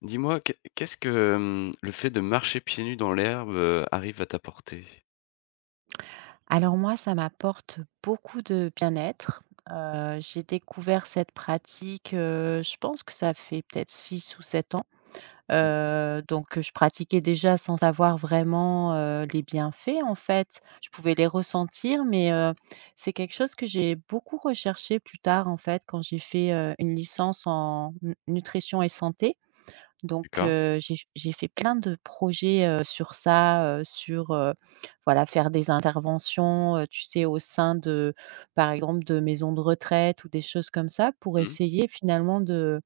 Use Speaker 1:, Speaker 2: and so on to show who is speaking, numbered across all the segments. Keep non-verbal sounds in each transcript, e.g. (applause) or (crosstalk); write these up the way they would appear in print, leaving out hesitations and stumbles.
Speaker 1: Dis-moi, qu'est-ce que le fait de marcher pieds nus dans l'herbe, arrive à t'apporter?
Speaker 2: Alors moi, ça m'apporte beaucoup de bien-être. J'ai découvert cette pratique, je pense que ça fait peut-être 6 ou 7 ans.
Speaker 1: Mmh,
Speaker 2: Donc je pratiquais déjà sans avoir vraiment, les bienfaits, en fait. Je pouvais les ressentir, mais, c'est quelque chose que j'ai beaucoup recherché plus tard, en fait, quand j'ai fait, une licence en n nutrition et santé. Donc
Speaker 1: d'accord.
Speaker 2: j'ai fait plein de projets, sur ça, sur, voilà, faire des interventions, tu sais, au sein de par exemple, de maisons de retraite ou des choses comme ça pour
Speaker 1: Mmh.
Speaker 2: essayer finalement de,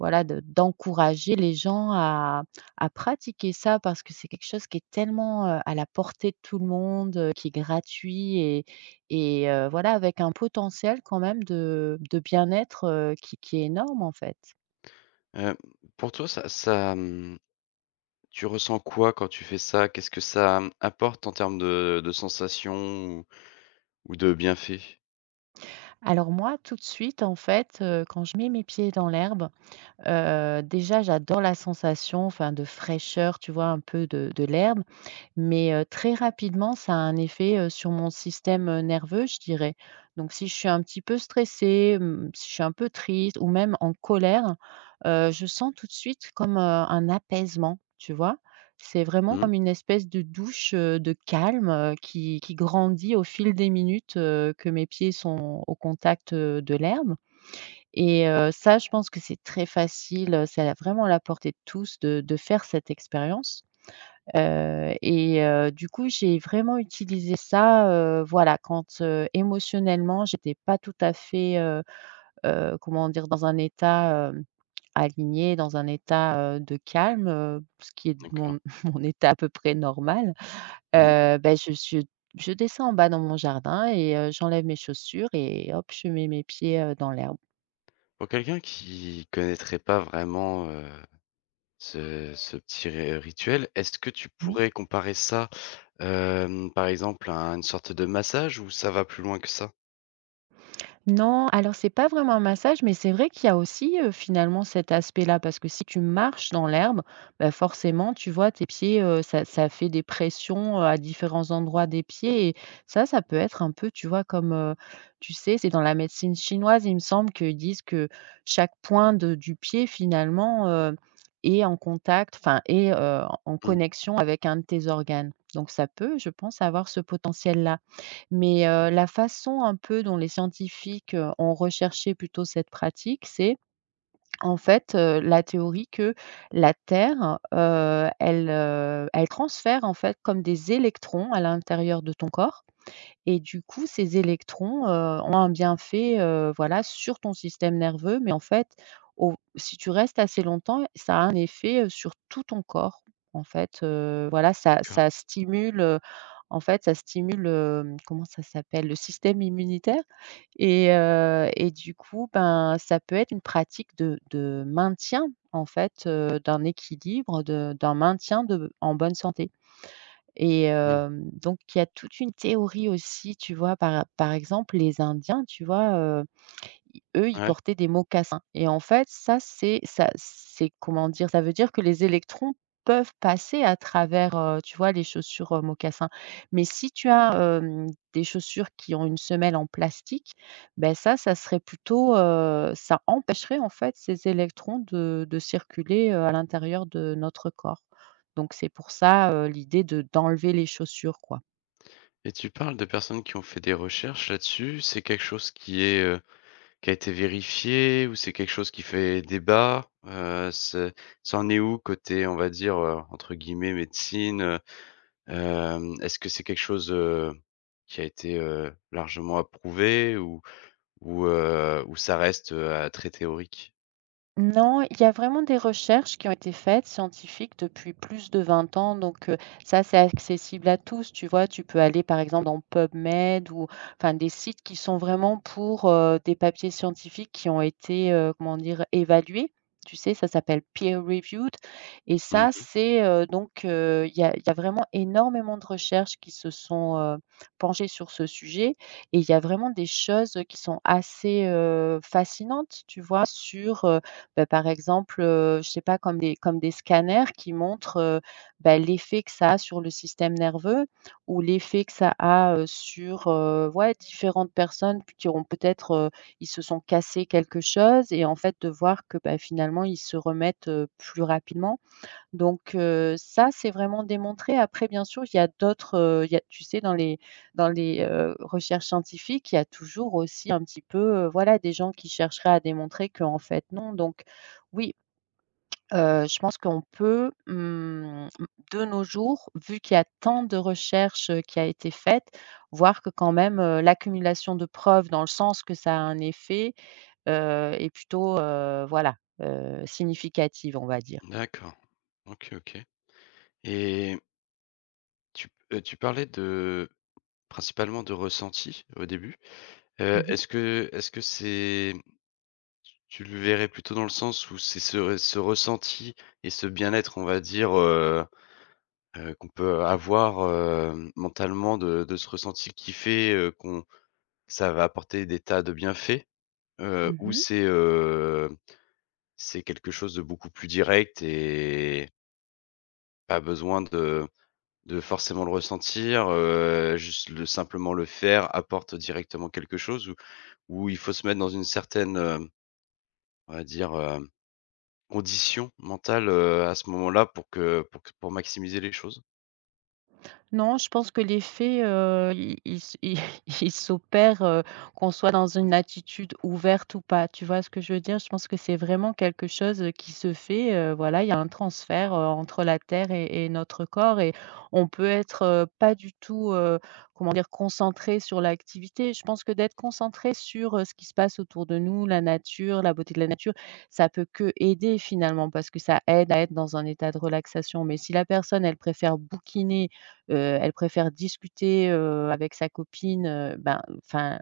Speaker 2: voilà, de d'encourager les gens à pratiquer ça parce que c'est quelque chose qui est tellement, à la portée de tout le monde, qui est gratuit et voilà, avec un potentiel quand même de bien-être, qui est énorme, en fait.
Speaker 1: Heu, pour toi, tu ressens quoi quand tu fais ça? Qu'est-ce que ça apporte en termes de sensations ou ou de bienfaits?
Speaker 2: Alors moi, tout de suite, en fait, quand je mets mes pieds dans l'herbe, déjà, j'adore la sensation, enfin, de fraîcheur, tu vois? Un peu de l'herbe, mais très rapidement, ça a un effet, sur mon système, nerveux, je dirais. Donc si je suis un petit peu stressée, si je suis un peu triste ou même en colère, je sens tout de suite comme, un apaisement, tu vois? C'est vraiment
Speaker 1: Mmh,
Speaker 2: comme une espèce de douche, de calme, qui grandit au fil des minutes, que mes pieds sont au contact, de l'herbe et ça, je pense que c'est très facile, c'est à la vraiment à la portée de tous de faire cette expérience. Du coup, j'ai vraiment utilisé ça, voilà, quand, émotionnellement, j'étais pas tout à fait, comment dire? Dans un état, aligné, dans un état, de calme, ce qui est
Speaker 1: d'accord.
Speaker 2: mon (laughs) mon état à peu près normal.
Speaker 1: Mmh.
Speaker 2: Bah, je descends en bas dans mon jardin et j'enlève mes chaussures et hop, je mets mes pieds, dans l'herbe.
Speaker 1: Pour quelqu'un qui connaîtrait pas vraiment, ce petit ré rituel, est-ce que tu
Speaker 2: Mmh.
Speaker 1: pourrais comparer ça, par exemple, à une sorte de massage ou ça va plus loin que ça?
Speaker 2: Non, alors c'est pas vraiment un massage, mais c'est vrai qu'il y a aussi, finalement cet aspect-là parce que si tu marches dans l'herbe, bah, forcément, tu vois, tes pieds, ça fait des pressions, à différents endroits des pieds et ça peut être un peu, tu vois, comme, tu sais, c'est dans la médecine chinoise, il me semble qu'ils disent que chaque point de du pied finalement, est en contact, enfin est, en
Speaker 1: Mmh,
Speaker 2: connexion avec un de tes organes. Donc ça peut, je pense, avoir ce potentiel-là. Mais la façon un peu dont les scientifiques, ont recherché plutôt cette pratique, c'est en fait, la théorie que la Terre, elle, elle transfère en fait comme des électrons à l'intérieur de ton corps et du coup, ces électrons, ont un bienfait, voilà, sur ton système nerveux, mais en fait, au si tu restes assez longtemps, ça a un effet, sur tout ton corps. En fait, voilà, ça
Speaker 1: d'accord.
Speaker 2: ça stimule, en fait, ça stimule, comment ça s'appelle? Le système immunitaire et du coup, ben, ça peut être une pratique de maintien, en fait, d'un équilibre, de d'un maintien de en bonne santé.
Speaker 1: Mmh.
Speaker 2: Donc il y a toute une théorie aussi, tu vois? Par exemple, les Indiens, tu vois? I Eux, ils
Speaker 1: Ouais,
Speaker 2: portaient des mocassins et en fait, ça, c'est ça, c'est comment dire? Ça veut dire que les électrons peuvent passer à travers, tu vois, les chaussures, mocassins. Mais si tu as, des chaussures qui ont une semelle en plastique, ben ça serait plutôt, ça empêcherait, en fait, ces électrons de circuler, à l'intérieur de notre corps. Donc c'est pour ça, l'idée de d'enlever les chaussures, quoi.
Speaker 1: et tu parles de personnes qui ont fait des recherches là-dessus. C'est quelque chose qui qui a été vérifié, ou c'est quelque chose qui fait débat? C'est ça en est où côté, on va dire, entre guillemets «médecine», heu? Hem, est-ce que c'est quelque chose, qui a été, largement approuvé, ou ou, ou ça reste, très théorique?
Speaker 2: Non, il y a vraiment des recherches qui ont été faites, scientifiques, depuis plus de 20 ans. Donc, ça, c'est accessible à tous, tu vois? Tu peux aller, par exemple, dans PubMed ou enfin des sites qui sont vraiment pour, des papiers scientifiques qui ont été, comment dire? Évalués. Tu sais, ça s'appelle peer reviewed et ça,
Speaker 1: Mmh.
Speaker 2: c'est, donc, il y a vraiment énormément de recherches qui se sont, penchées sur ce sujet et il y a vraiment des choses qui sont assez, fascinantes, tu vois? Sur, bah, par exemple, je sais pas comme des scanners qui montrent, bah, l'effet que ça a sur le système nerveux ou l'effet que ça a, sur, ouais, différentes personnes qui ont peut-être, ils se sont cassés quelque chose et en fait de voir que, bah, finalement ils se remettent, plus rapidement. Donc ça, c'est vraiment démontré. Après, bien sûr, il y a d'autres, il y a tu sais, dans les recherches scientifiques, il y a toujours aussi un petit peu, voilà, des gens qui chercheraient à démontrer qu'en fait, non. Donc oui, je pense qu'on peut, de nos jours, vu qu'il y a tant de recherches, qui a été faite, voir que quand même, l'accumulation de preuves dans le sens que ça a un effet, est plutôt, voilà, significative, on va dire.
Speaker 1: D'accord. OK, OK, et tu parlais de principalement de ressenti au début?
Speaker 2: Mmh mh.
Speaker 1: Est-ce que c'est tu le verrais plutôt dans le sens où c'est ce ressenti et ce bien-être, on va dire, qu'on peut avoir, mentalement, de ce ressenti qui fait, qu'on ça va apporter des tas de bienfaits? Ou
Speaker 2: Mmh.
Speaker 1: c'est quelque chose de beaucoup plus direct et pas besoin de forcément le ressentir, juste le simplement le faire apporte directement quelque chose? Ou il faut se mettre dans une certaine, on va dire, heu, conditions mentales, à ce moment-là pour que pour que pour maximiser les choses.
Speaker 2: Non, je pense que l'effet, i il s i (laughs) il s'opère, (laughs) qu'on soit dans une attitude ouverte ou pas. Tu vois ce que je veux dire? Je pense que c'est vraiment quelque chose, qui se fait, voilà, il y a un transfert, entre la terre et notre corps et on peut être, pas du tout, comment dire? Concentré sur l'activité. Je pense que d'être concentré sur, ce qui se passe autour de nous, la nature, la beauté de la nature, ça peut que aider finalement parce que ça aide à être dans un état de relaxation. Mais si la personne, elle préfère bouquiner heu, elle préfère discuter, avec sa copine, ben, enfin,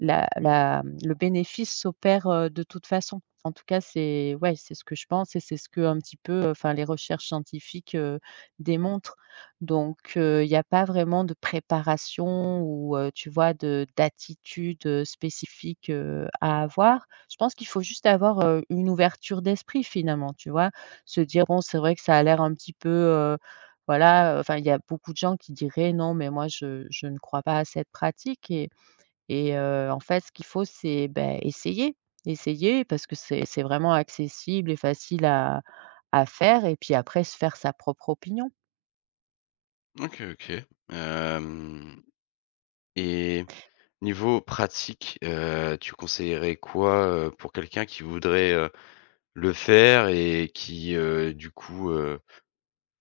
Speaker 2: la la le bénéfice s'opère, de toute façon. En tout cas, c'est ouais, c'est ce que je pense et c'est ce que un petit peu, enfin, les recherches scientifiques, démontrent. Donc il n'y a pas vraiment de préparation ou tu vois, de d'attitude, spécifique, à avoir. Je pense qu'il faut juste avoir, une ouverture d'esprit finalement, tu vois? Se dire: «Bon, c'est vrai que ça a l'air un petit peu, euh, voilà, enfin, il y a beaucoup de gens qui diraient: «Non, mais moi je ne crois pas à cette pratique» et en fait, ce qu'il faut, c'est, ben essayer, essayer parce que c'est vraiment accessible et facile à faire et puis après se faire sa propre opinion.
Speaker 1: OK, OK. Hem et niveau pratique, tu conseillerais quoi, pour quelqu'un qui voudrait, le faire et qui, du coup,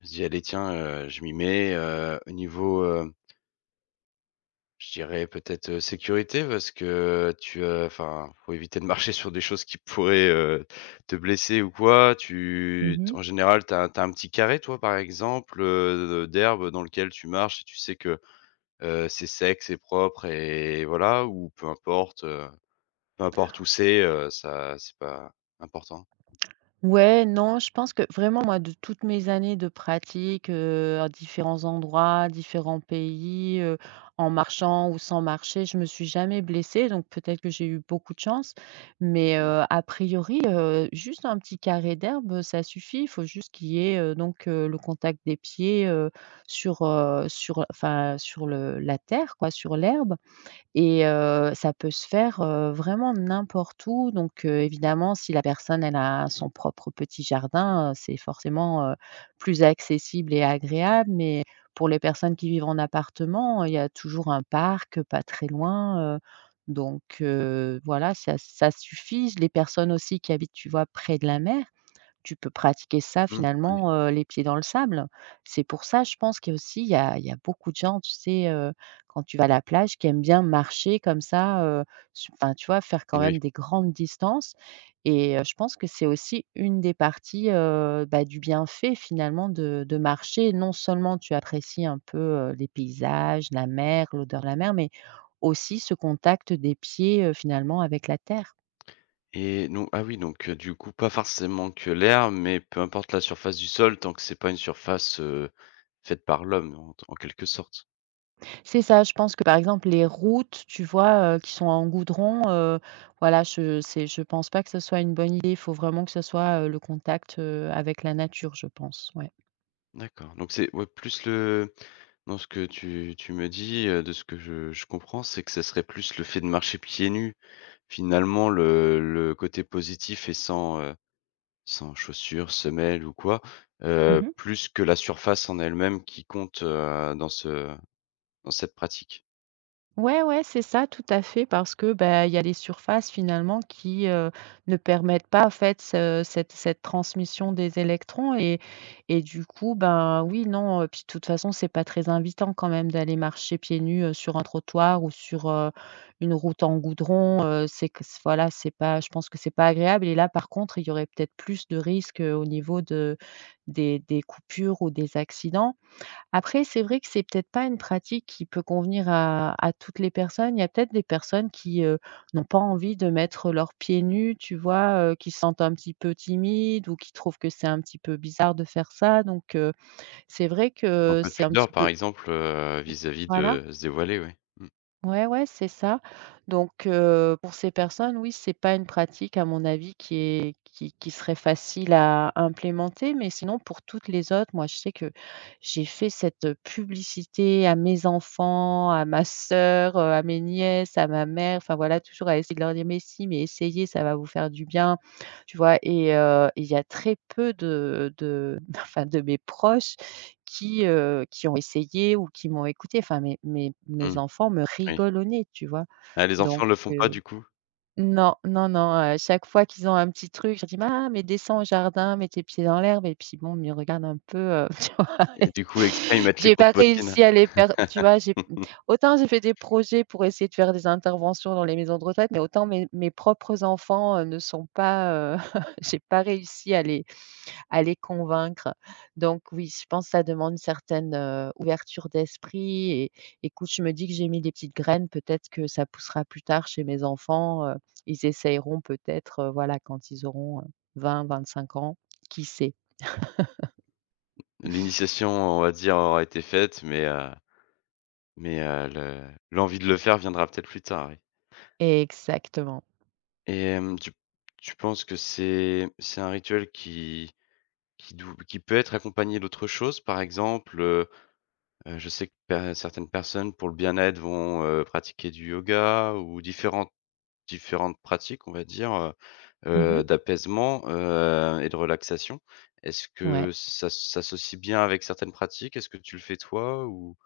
Speaker 1: se dit: «Allez tiens, je m'y mets». Au niveau, je dirais peut-être, sécurité, parce que tu, enfin, faut éviter de marcher sur des choses qui pourraient, te blesser ou quoi. Tu en général, t'as as tu un petit carré toi, par exemple, d'herbe dans lequel tu marches et tu sais que, c'est sec, c'est propre et voilà, ou peu importe où c'est, ça c'est pas important.
Speaker 2: Ouais, non, je pense que vraiment moi de toutes mes années de pratique, à différents endroits, différents pays, en marchant ou sans marcher, je me suis jamais blessée, donc peut-être que j'ai eu beaucoup de chance. Mais,
Speaker 1: Mmh.
Speaker 2: a priori, juste un petit carré d'herbe, ça suffit. Il faut juste qu'il y ait, donc, le contact des pieds, sur, enfin sur le la terre quoi, sur l'herbe et ça peut se faire, vraiment n'importe où. Donc évidemment, si la personne, elle a son propre petit jardin, c'est forcément, plus accessible et agréable. Mais pour les personnes qui vivent en appartement, il y a toujours un parc, pas très loin. Donc voilà, ça suffit. Les personnes aussi qui habitent, tu vois, près de la mer, tu peux pratiquer ça
Speaker 1: Mmh, oui,
Speaker 2: finalement, les pieds dans le sable. C'est pour ça, je pense qu'aussi il y a beaucoup de gens, tu sais, quand tu vas à la plage, qui aiment bien marcher comme ça, su enfin, tu vois, faire quand
Speaker 1: oui
Speaker 2: même des grandes distances et je pense que c'est aussi une des parties, bah, du bienfait finalement de marcher. Non seulement tu apprécies un peu, les paysages, la mer, l'odeur de la mer, mais aussi ce contact des pieds, finalement avec la terre.
Speaker 1: et non, ah oui, donc, du coup, pas forcément que l'herbe, mais peu importe la surface du sol tant que c'est pas une surface faite par l'homme en en quelque sorte?
Speaker 2: C'est ça, je pense que, par exemple, les routes, tu vois, qui sont en goudron, voilà, je pense pas que ce soit une bonne idée. Il faut vraiment que ce soit, le contact, avec la nature, je pense, ouais.
Speaker 1: D'accord, donc c'est ouais plus le dans ce que tu me dis, de ce que je comprends, c'est que ça serait plus le fait de marcher pieds nus, finalement le côté positif et sans, sans chaussures, semelles ou quoi,
Speaker 2: Mmh.
Speaker 1: plus que la surface en elle-même qui compte, dans ce dans cette pratique?
Speaker 2: Ouais, ouais, c'est ça, tout à fait, parce que, bah, il y a les surfaces finalement qui, ne permettent pas en fait ce cette cette transmission des électrons et du coup, ben, oui, non, puis de toute façon, c'est pas très invitant quand même d'aller marcher pieds nus, sur un trottoir ou sur, une route en goudron. Heu, c'est que c voilà, c'est pas Je pense que c'est pas agréable, et là, par contre, il y aurait peut-être plus de risques, au niveau de des coupures ou des accidents. Après, c'est vrai que c'est peut-être pas une pratique qui peut convenir à toutes les personnes. Il y a peut-être des personnes qui, n'ont pas envie de mettre leurs pieds nus, tu vois? Qui se sentent un petit peu timides ou qui trouvent que c'est un petit peu bizarre de faire ça, donc c'est vrai
Speaker 1: Un
Speaker 2: que
Speaker 1: peu de
Speaker 2: c'est un
Speaker 1: pudeur
Speaker 2: petit
Speaker 1: par
Speaker 2: peu,
Speaker 1: exemple, vis-à-vis
Speaker 2: voilà.
Speaker 1: de se dévoiler, oui.
Speaker 2: Ouais, ouais, c'est ça. Donc, pour ces personnes, oui, c'est pas une pratique à mon avis qui est qui serait facile à implémenter, mais sinon pour toutes les autres, moi je sais que j'ai fait cette publicité à mes enfants, à ma sœur, à mes nièces, à ma mère, enfin voilà, toujours à essayer de leur dire: «Mais si, mais essayez, ça va vous faire du bien», tu vois? Et il y a très peu de (laughs) enfin de mes proches qui ont essayé ou qui m'ont écouté. Enfin, mes mes
Speaker 1: Mmh,
Speaker 2: mes
Speaker 1: mmh,
Speaker 2: enfants me
Speaker 1: oui.
Speaker 2: rigolent au nez, tu vois?
Speaker 1: Ah, les
Speaker 2: Donc
Speaker 1: enfants le font pas
Speaker 2: heu,
Speaker 1: du coup?
Speaker 2: non, non, non, à chaque fois qu'ils ont un petit truc, je dis: «Maman, mais descends au jardin, mets tes pieds dans l'herbe», et puis bon, ils me regardent un peu, (laughs) tu vois?
Speaker 1: Et du coup exprès ils
Speaker 2: (laughs)
Speaker 1: mettent les
Speaker 2: J'ai
Speaker 1: grosses
Speaker 2: pas
Speaker 1: bottines?
Speaker 2: réussi à les per Tu vois? J'ai
Speaker 1: (laughs)
Speaker 2: Autant j'ai fait des projets pour essayer de faire des interventions dans les maisons de retraite, mais autant mes propres enfants, ne sont pas, (laughs) j'ai pas réussi à les convaincre. Donc oui, je pense que ça demande une certaine, ouverture d'esprit. Et écoute, je me dis que j'ai mis des petites graines, peut-être que ça poussera plus tard chez mes enfants, ils essayeront peut-être, voilà, quand ils auront, vingt-cinq ans, qui sait?
Speaker 1: L'initiation, on va dire, aura été faite, mais le l'envie de le faire viendra peut-être plus tard, oui.
Speaker 2: Exactement.
Speaker 1: Et tu tu penses que c'est un rituel qui dou qui peut être accompagné d'autres choses? Par exemple, je sais que per certaines personnes, pour le bien-être, vont, pratiquer du yoga ou différentes différentes pratiques, on va dire, heu
Speaker 2: Mmh
Speaker 1: heu,
Speaker 2: mh.
Speaker 1: d'apaisement, heu, et de relaxation. Est-ce
Speaker 2: Ouais.
Speaker 1: que ça s'associe bien avec certaines pratiques? Est-ce que tu le fais toi, ou?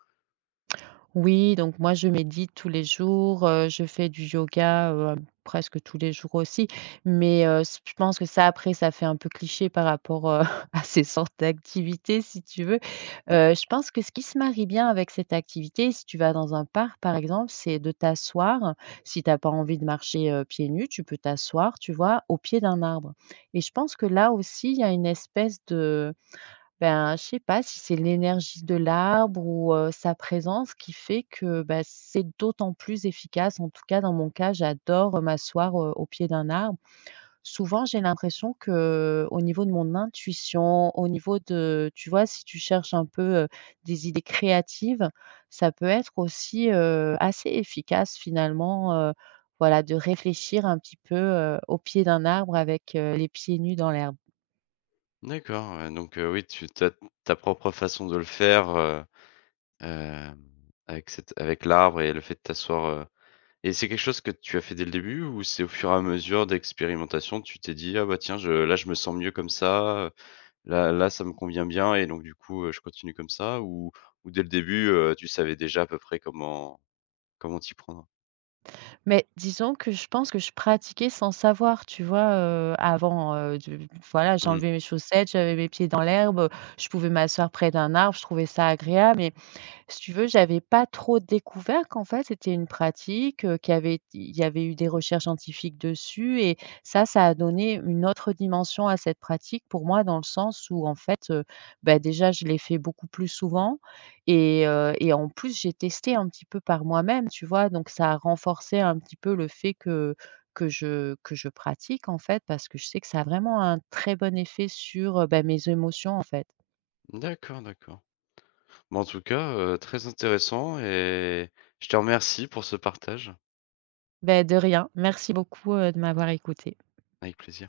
Speaker 2: Oui, donc moi je médite tous les jours, je fais du yoga, presque tous les jours aussi, mais s je pense que ça, après, ça fait un peu cliché par rapport, (laughs) à ces sortes d'activités, si tu veux. Je pense que ce qui se marie bien avec cette activité, si tu vas dans un parc par exemple, c'est de t'asseoir. Si tu as pas envie de marcher, pieds nus, tu peux t'asseoir, tu vois, au pied d'un arbre, et je pense que là aussi il y a une espèce de... Ben, je sais pas si c'est l'énergie de l'arbre ou, sa présence qui fait que, bah, c'est d'autant plus efficace. En tout cas, dans mon cas, j'adore, m'asseoir, au pied d'un arbre. Souvent, j'ai l'impression que au niveau de mon intuition, au niveau de, tu vois, si tu cherches un peu, des idées créatives, ça peut être aussi, assez efficace finalement, voilà, de réfléchir un petit peu, au pied d'un arbre avec, les pieds nus dans l'herbe.
Speaker 1: D'accord, ouais, donc oui, tu as ta propre façon de le faire, hem, avec cet avec l'arbre et le fait de t'asseoir, heu, et c'est quelque chose que tu as fait dès le début, ou c'est au fur et à mesure d'expérimentation, tu t'es dit: «Ah bah tiens, je là, je me sens mieux comme ça, là, ça me convient bien et donc du coup, je continue comme ça»? Ou dès le début, tu savais déjà à peu près comment t'y prendre?
Speaker 2: Mais disons que je pense que je pratiquais sans savoir, tu vois? Avant, voilà,
Speaker 1: Mmh.
Speaker 2: j'enlevais mes chaussettes, j'avais mes pieds dans l'herbe, je pouvais m'asseoir près d'un arbre, je trouvais ça agréable, et si tu veux, j'avais pas trop découvert qu'en fait, c'était une pratique, qui avait il y avait eu des recherches scientifiques dessus, et ça a donné une autre dimension à cette pratique pour moi, dans le sens où en fait, bah, déjà je l'ai fait beaucoup plus souvent, et en plus j'ai testé un petit peu par moi-même, tu vois? Donc ça a renforcé un petit peu le fait que je pratique en fait, parce que je sais que ça a vraiment un très bon effet sur, bah, mes émotions en fait.
Speaker 1: D'accord, d'accord. Bah, en tout cas, très intéressant, et je te remercie pour ce partage.
Speaker 2: Beh, de rien. Merci beaucoup, de m'avoir écoutée.
Speaker 1: Avec plaisir.